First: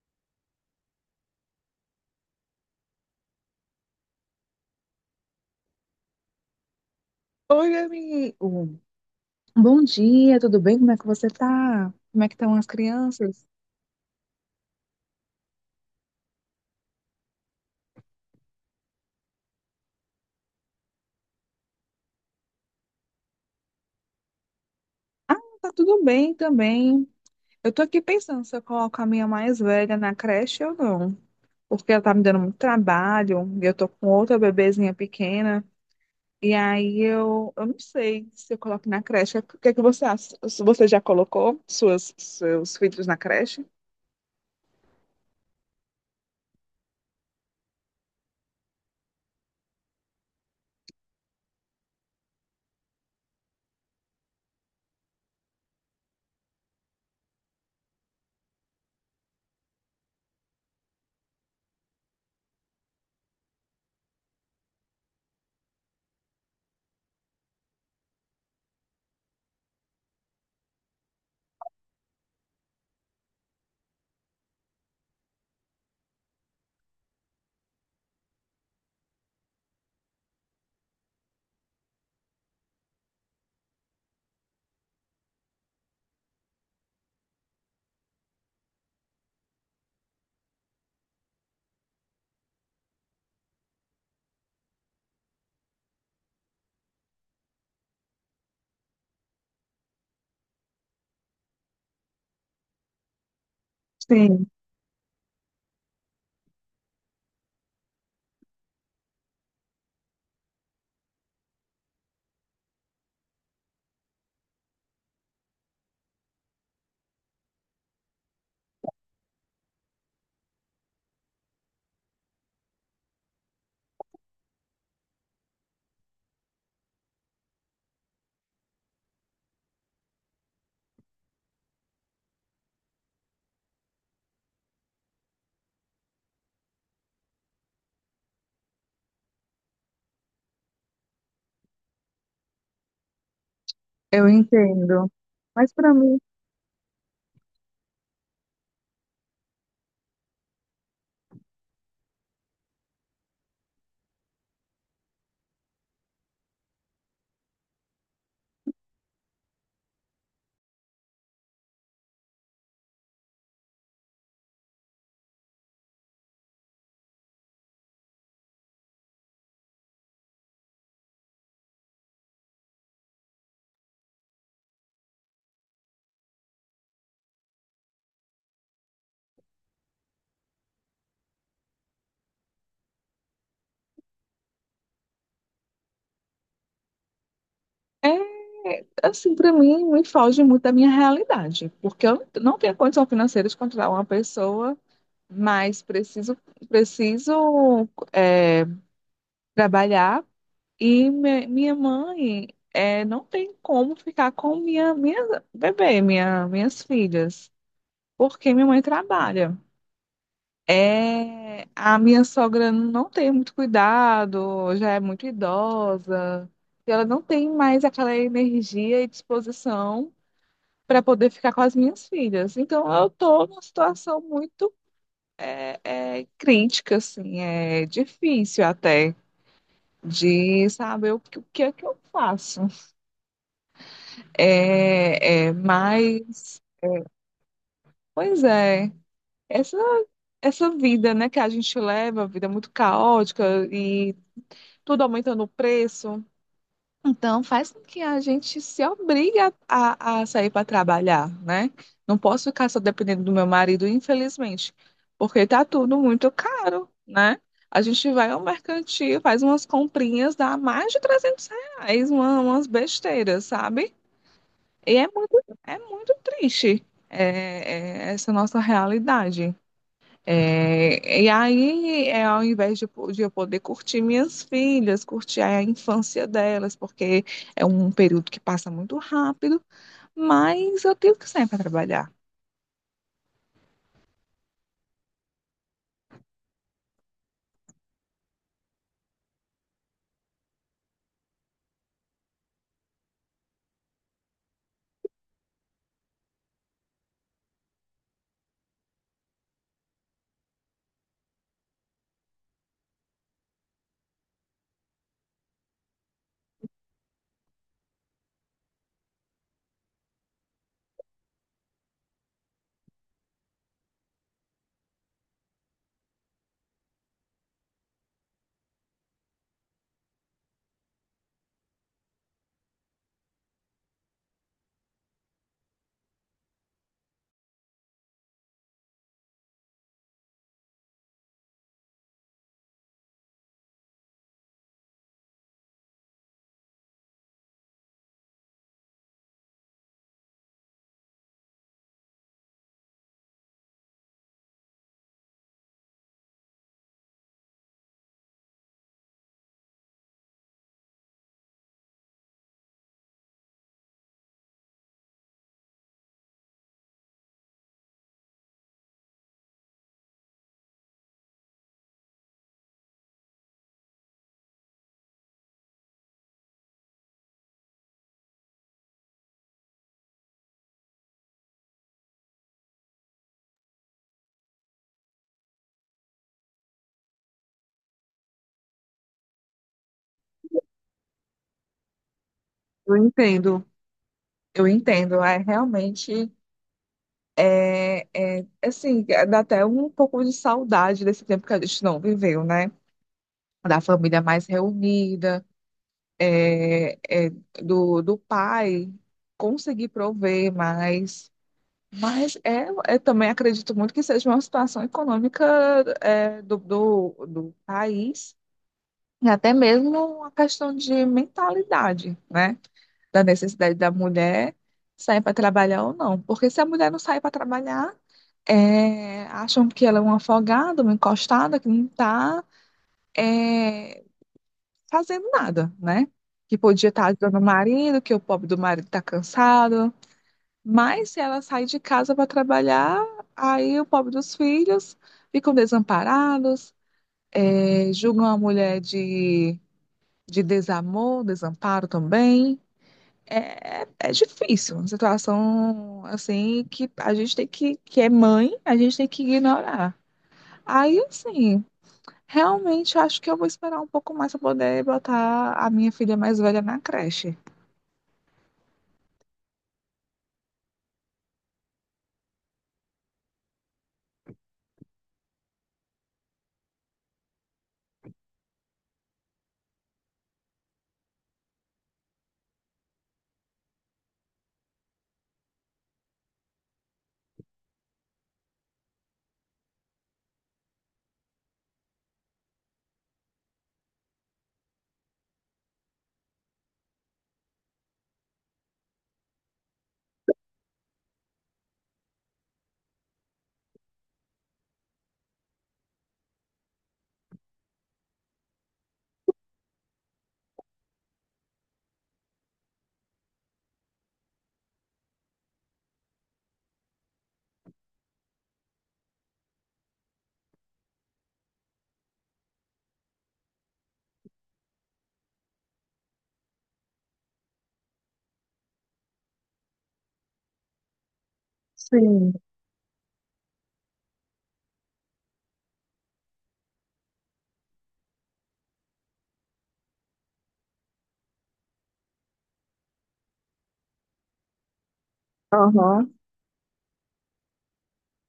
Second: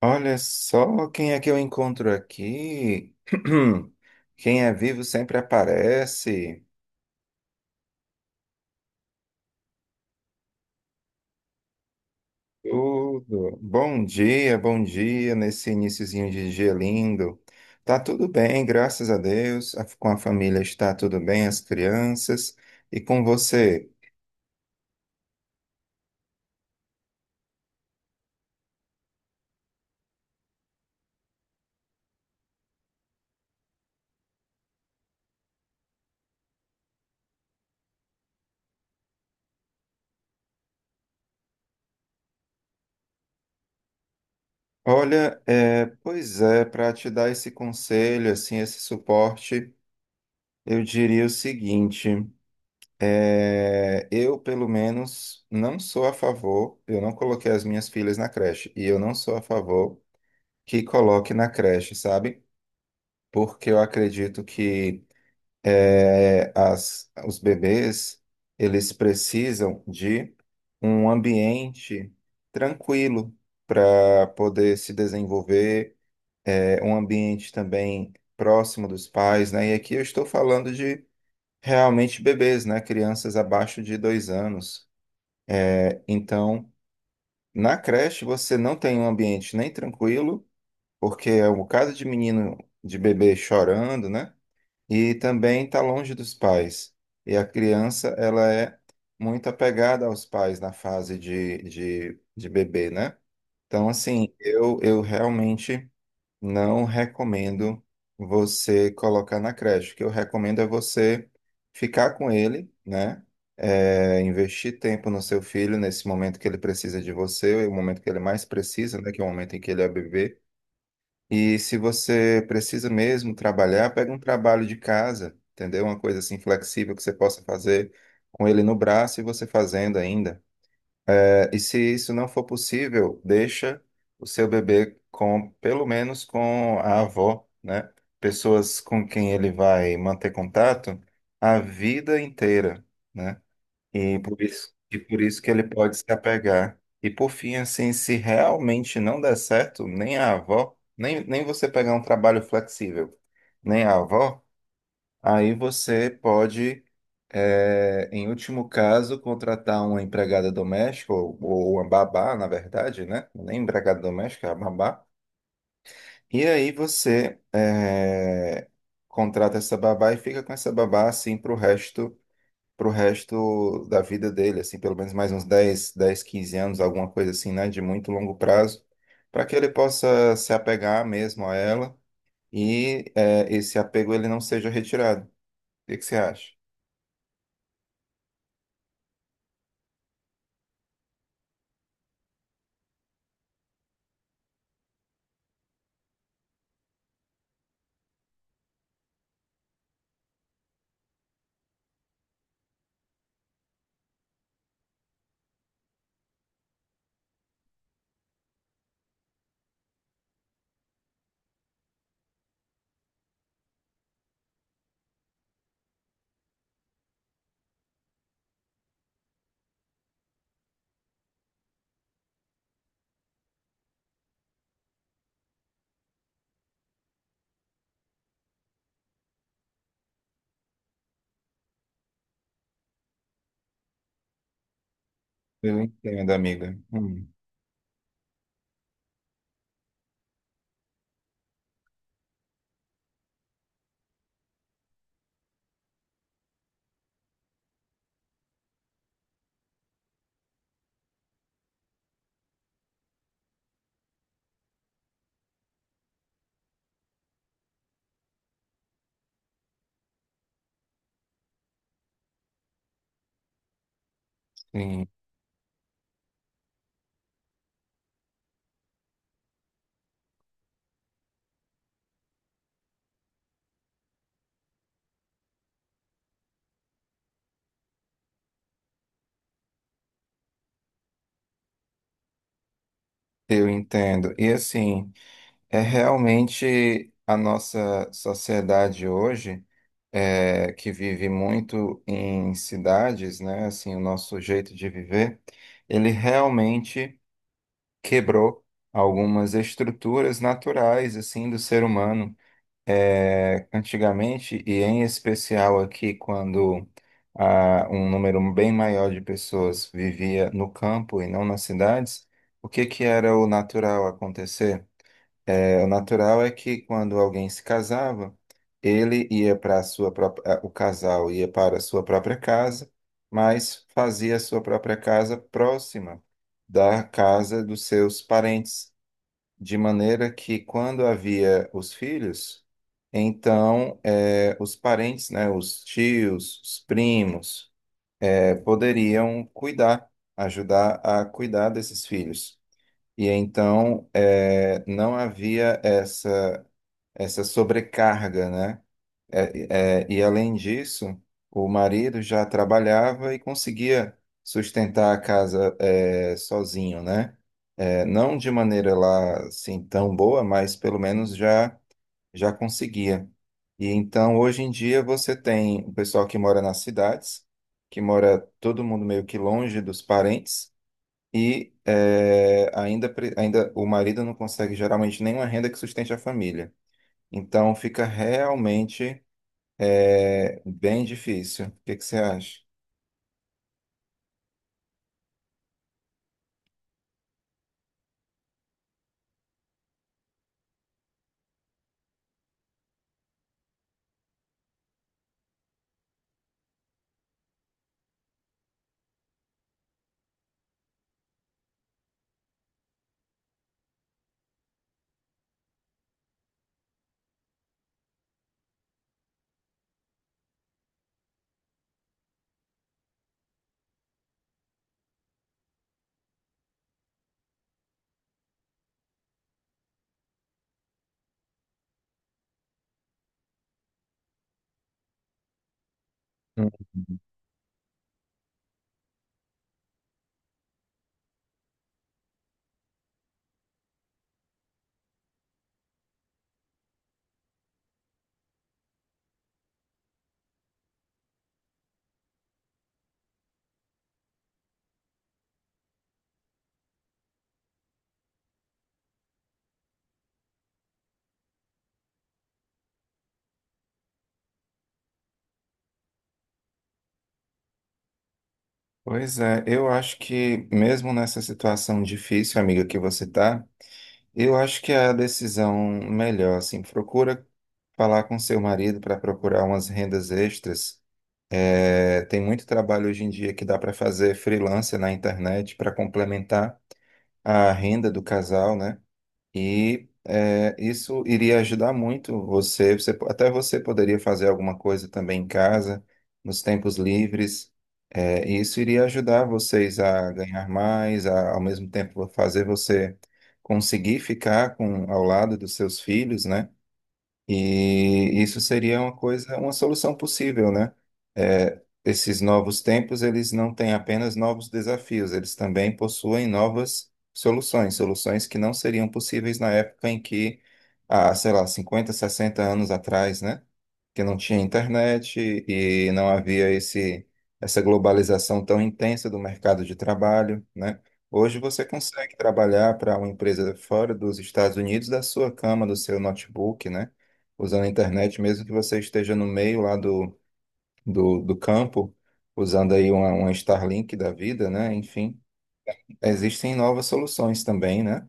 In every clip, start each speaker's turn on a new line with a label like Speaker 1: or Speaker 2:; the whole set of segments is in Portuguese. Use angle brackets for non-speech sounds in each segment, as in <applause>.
Speaker 1: Olha só quem é que eu encontro aqui. <clears throat> Quem é vivo sempre aparece.
Speaker 2: Oi, amigo. Bom dia, tudo bem? Como é que você tá? Como é que estão as crianças?
Speaker 1: Tudo. Bom dia nesse iniciozinho de dia lindo. Tá tudo bem, graças a Deus. Com a família está tudo bem, as crianças. E com você?
Speaker 2: Ah, tá tudo bem também. Eu tô aqui pensando se eu coloco a minha mais velha na creche ou não, porque ela tá me dando muito trabalho, e eu tô com outra bebezinha pequena, e aí eu não sei se eu coloco na creche. O que é que você acha? Você já colocou seus filhos na creche?
Speaker 1: Olha, pois é, para te dar esse conselho, assim, esse suporte, eu diria o seguinte. Pelo menos, não sou a favor, eu não coloquei as minhas filhas na creche, e eu não sou a favor que coloque na creche, sabe? Porque eu acredito que os bebês, eles precisam de um ambiente tranquilo para poder se desenvolver, um ambiente também próximo dos pais, né? E aqui eu estou falando de realmente bebês, né? Crianças abaixo de 2 anos. Então, na creche você não tem um ambiente nem tranquilo, porque é um caso de menino, de bebê chorando, né? E também está longe dos pais. E a criança, ela é muito apegada aos pais na fase de bebê, né? Então, assim,
Speaker 2: Sim,
Speaker 1: eu realmente. Não recomendo você colocar na creche. O que eu recomendo é você ficar com ele, né? É, investir tempo no seu filho nesse momento que ele precisa de você, o momento que ele mais precisa, né? Que é o momento em que ele é bebê. E se você precisa mesmo trabalhar, pega um trabalho de casa, entendeu? Uma coisa assim flexível que você possa fazer com ele no braço e você fazendo ainda. E se isso não for possível, deixa o seu bebê com, pelo menos com a avó, né? Pessoas com quem ele vai manter contato a vida inteira, né?
Speaker 2: eu
Speaker 1: E
Speaker 2: entendo.
Speaker 1: por isso que ele
Speaker 2: Mas para
Speaker 1: pode se
Speaker 2: mim,
Speaker 1: apegar. E por fim, assim, se realmente não der certo, nem a avó, nem você pegar um trabalho flexível, nem a avó, aí você pode, em último caso, contratar uma empregada doméstica, ou uma babá, na verdade, né? Nem empregada doméstica, é a babá. E aí você, contrata essa babá e fica com essa babá, assim, pro resto da vida dele, assim, pelo menos mais uns 10, 15 anos, alguma coisa assim, né? De muito longo prazo, para que ele possa se apegar mesmo a ela e, esse apego ele não seja retirado. O que que você acha?
Speaker 2: é, assim, para mim, me foge muito da minha realidade, porque eu não tenho condição financeira de contratar uma pessoa, mas preciso trabalhar e minha mãe não tem como ficar com minha bebê, minhas filhas, porque minha mãe trabalha. É, a minha sogra não tem muito cuidado, já é muito idosa, e ela não tem mais aquela energia e disposição para poder ficar com as minhas filhas. Então, eu estou numa situação muito crítica, assim, é difícil até de saber o o que é que eu faço. É, é,
Speaker 1: Eu entendo,
Speaker 2: mas,
Speaker 1: amiga.
Speaker 2: pois essa, essa vida, né, que a gente leva, vida muito caótica e tudo aumentando o preço. Então, faz com que a gente se obrigue a sair para trabalhar, né? Não posso ficar só dependendo do meu marido, infelizmente, porque tá tudo muito caro, né? A gente vai ao mercantil, faz umas comprinhas, dá mais de R$ 300, umas besteiras, sabe? E é
Speaker 1: Sim,
Speaker 2: é muito triste, é essa nossa realidade. E aí, é, ao invés de eu poder curtir minhas filhas, curtir a infância delas, porque é um período que passa muito rápido, mas eu tenho que sair para trabalhar.
Speaker 1: eu entendo. E assim, é realmente a nossa sociedade hoje, que vive muito em cidades, né? Assim, o nosso jeito de viver, ele realmente quebrou algumas estruturas naturais, assim, do ser humano. Antigamente, e em especial aqui quando um número bem maior de pessoas vivia no campo e não nas cidades, o que que era o natural acontecer? É, o natural é que quando alguém se casava, ele ia para a sua própria, o casal ia para a sua própria casa, mas fazia a sua própria casa próxima da casa dos seus parentes de maneira que quando havia os filhos, então os parentes, né, os tios, os primos, poderiam cuidar, ajudar a cuidar desses filhos. E então não havia essa sobrecarga, né? E além disso, o marido já trabalhava e conseguia sustentar a casa é, sozinho, né? É, não de maneira lá assim tão boa, mas pelo menos já conseguia. E então hoje em dia você tem o pessoal que mora nas cidades, que mora todo mundo meio que longe dos parentes e ainda ainda o marido não consegue geralmente nenhuma renda que sustente a família. Então fica realmente é bem difícil. O que que você acha?
Speaker 2: Eu entendo. Eu entendo, é realmente, é, assim, dá até um pouco de saudade desse tempo que a gente não viveu, né? Da família mais reunida, é, é, do, do pai conseguir prover mais. Mas é, eu também acredito muito que seja uma situação econômica do país, e até mesmo uma questão de mentalidade, né? Da necessidade da mulher sair para trabalhar ou não. Porque se a mulher não sair para trabalhar, é, acham que ela é uma afogada, uma encostada, que não está fazendo nada, né? Que
Speaker 1: Hum.
Speaker 2: podia estar ajudando o marido, que o pobre do marido está cansado, mas se ela sai de casa para trabalhar, aí o pobre dos filhos ficam desamparados, julgam a mulher de desamor, desamparo também. É, é difícil, uma situação assim que a gente tem que é mãe, a gente tem que ignorar. Aí, assim, realmente acho que eu vou esperar um pouco mais para poder botar a minha filha mais velha na creche.
Speaker 1: Pois é, eu acho que mesmo nessa situação difícil, amiga, que você tá, eu acho que é a decisão melhor, assim, procura falar com seu marido para procurar umas rendas extras. É, tem muito trabalho hoje em dia que dá para fazer freelancer na internet para complementar a renda do casal, né? Isso iria ajudar muito você. Até você poderia fazer alguma coisa também em casa, nos tempos livres. É, e isso iria ajudar vocês a ganhar mais, ao mesmo tempo fazer você conseguir ficar com, ao lado dos seus filhos, né? E isso seria uma coisa, uma solução possível, né? É, esses novos tempos, eles não têm apenas novos desafios, eles também possuem novas soluções, soluções que não seriam possíveis na época em que, há, sei lá, 50, 60 anos atrás, né? Que não tinha internet e não havia essa globalização tão intensa do mercado de trabalho, né? Hoje você
Speaker 2: Sim.
Speaker 1: consegue trabalhar para uma empresa fora dos Estados Unidos da sua cama, do seu notebook, né? Usando a internet, mesmo que você esteja no meio lá do campo, usando aí uma Starlink da vida, né? Enfim,
Speaker 2: Aham.
Speaker 1: existem novas soluções também, né?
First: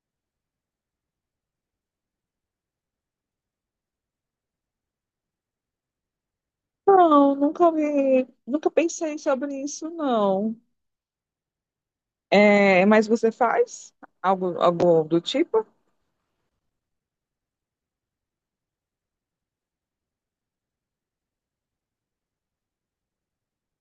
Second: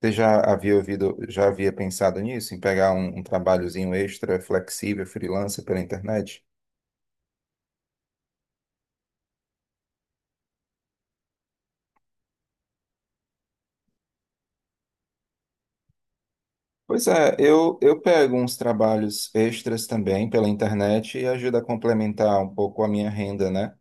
Speaker 1: Você já havia ouvido, já havia pensado nisso, em pegar um trabalhozinho extra, flexível, freelancer pela internet?
Speaker 2: Não, nunca vi, nunca pensei sobre isso, não. É, mas você faz algo do tipo?
Speaker 1: Pois é, eu pego uns trabalhos extras também pela internet e ajuda a complementar um pouco a minha renda, né?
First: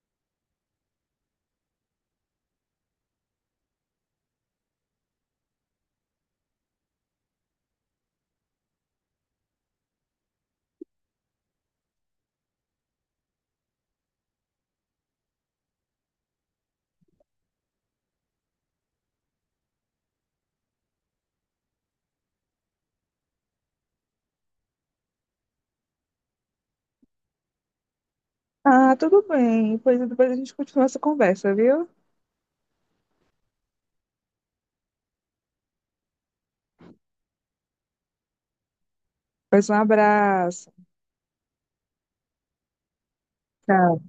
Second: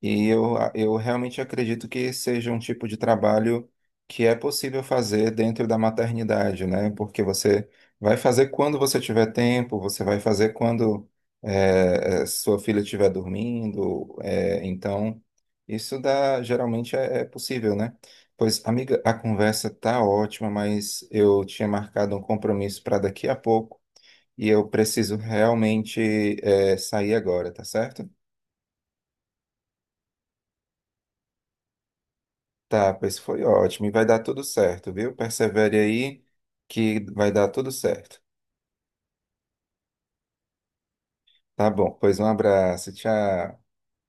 Speaker 1: E eu realmente acredito que seja um tipo de trabalho que é possível fazer dentro da maternidade, né? Porque você vai fazer quando você tiver tempo, você vai fazer quando sua filha estiver dormindo. Então, isso dá, geralmente é possível, né? Pois, amiga, a conversa tá ótima, mas eu tinha marcado um compromisso para daqui a pouco e eu preciso realmente sair agora, tá certo?
Speaker 2: Ah, tudo bem. Pois depois a gente continua essa conversa, viu?
Speaker 1: Tá, pois foi ótimo. E vai dar tudo certo, viu? Persevere aí que vai dar tudo certo.
Speaker 2: Pois um abraço.
Speaker 1: Tá bom, pois um abraço, tchau.
Speaker 2: Tchau.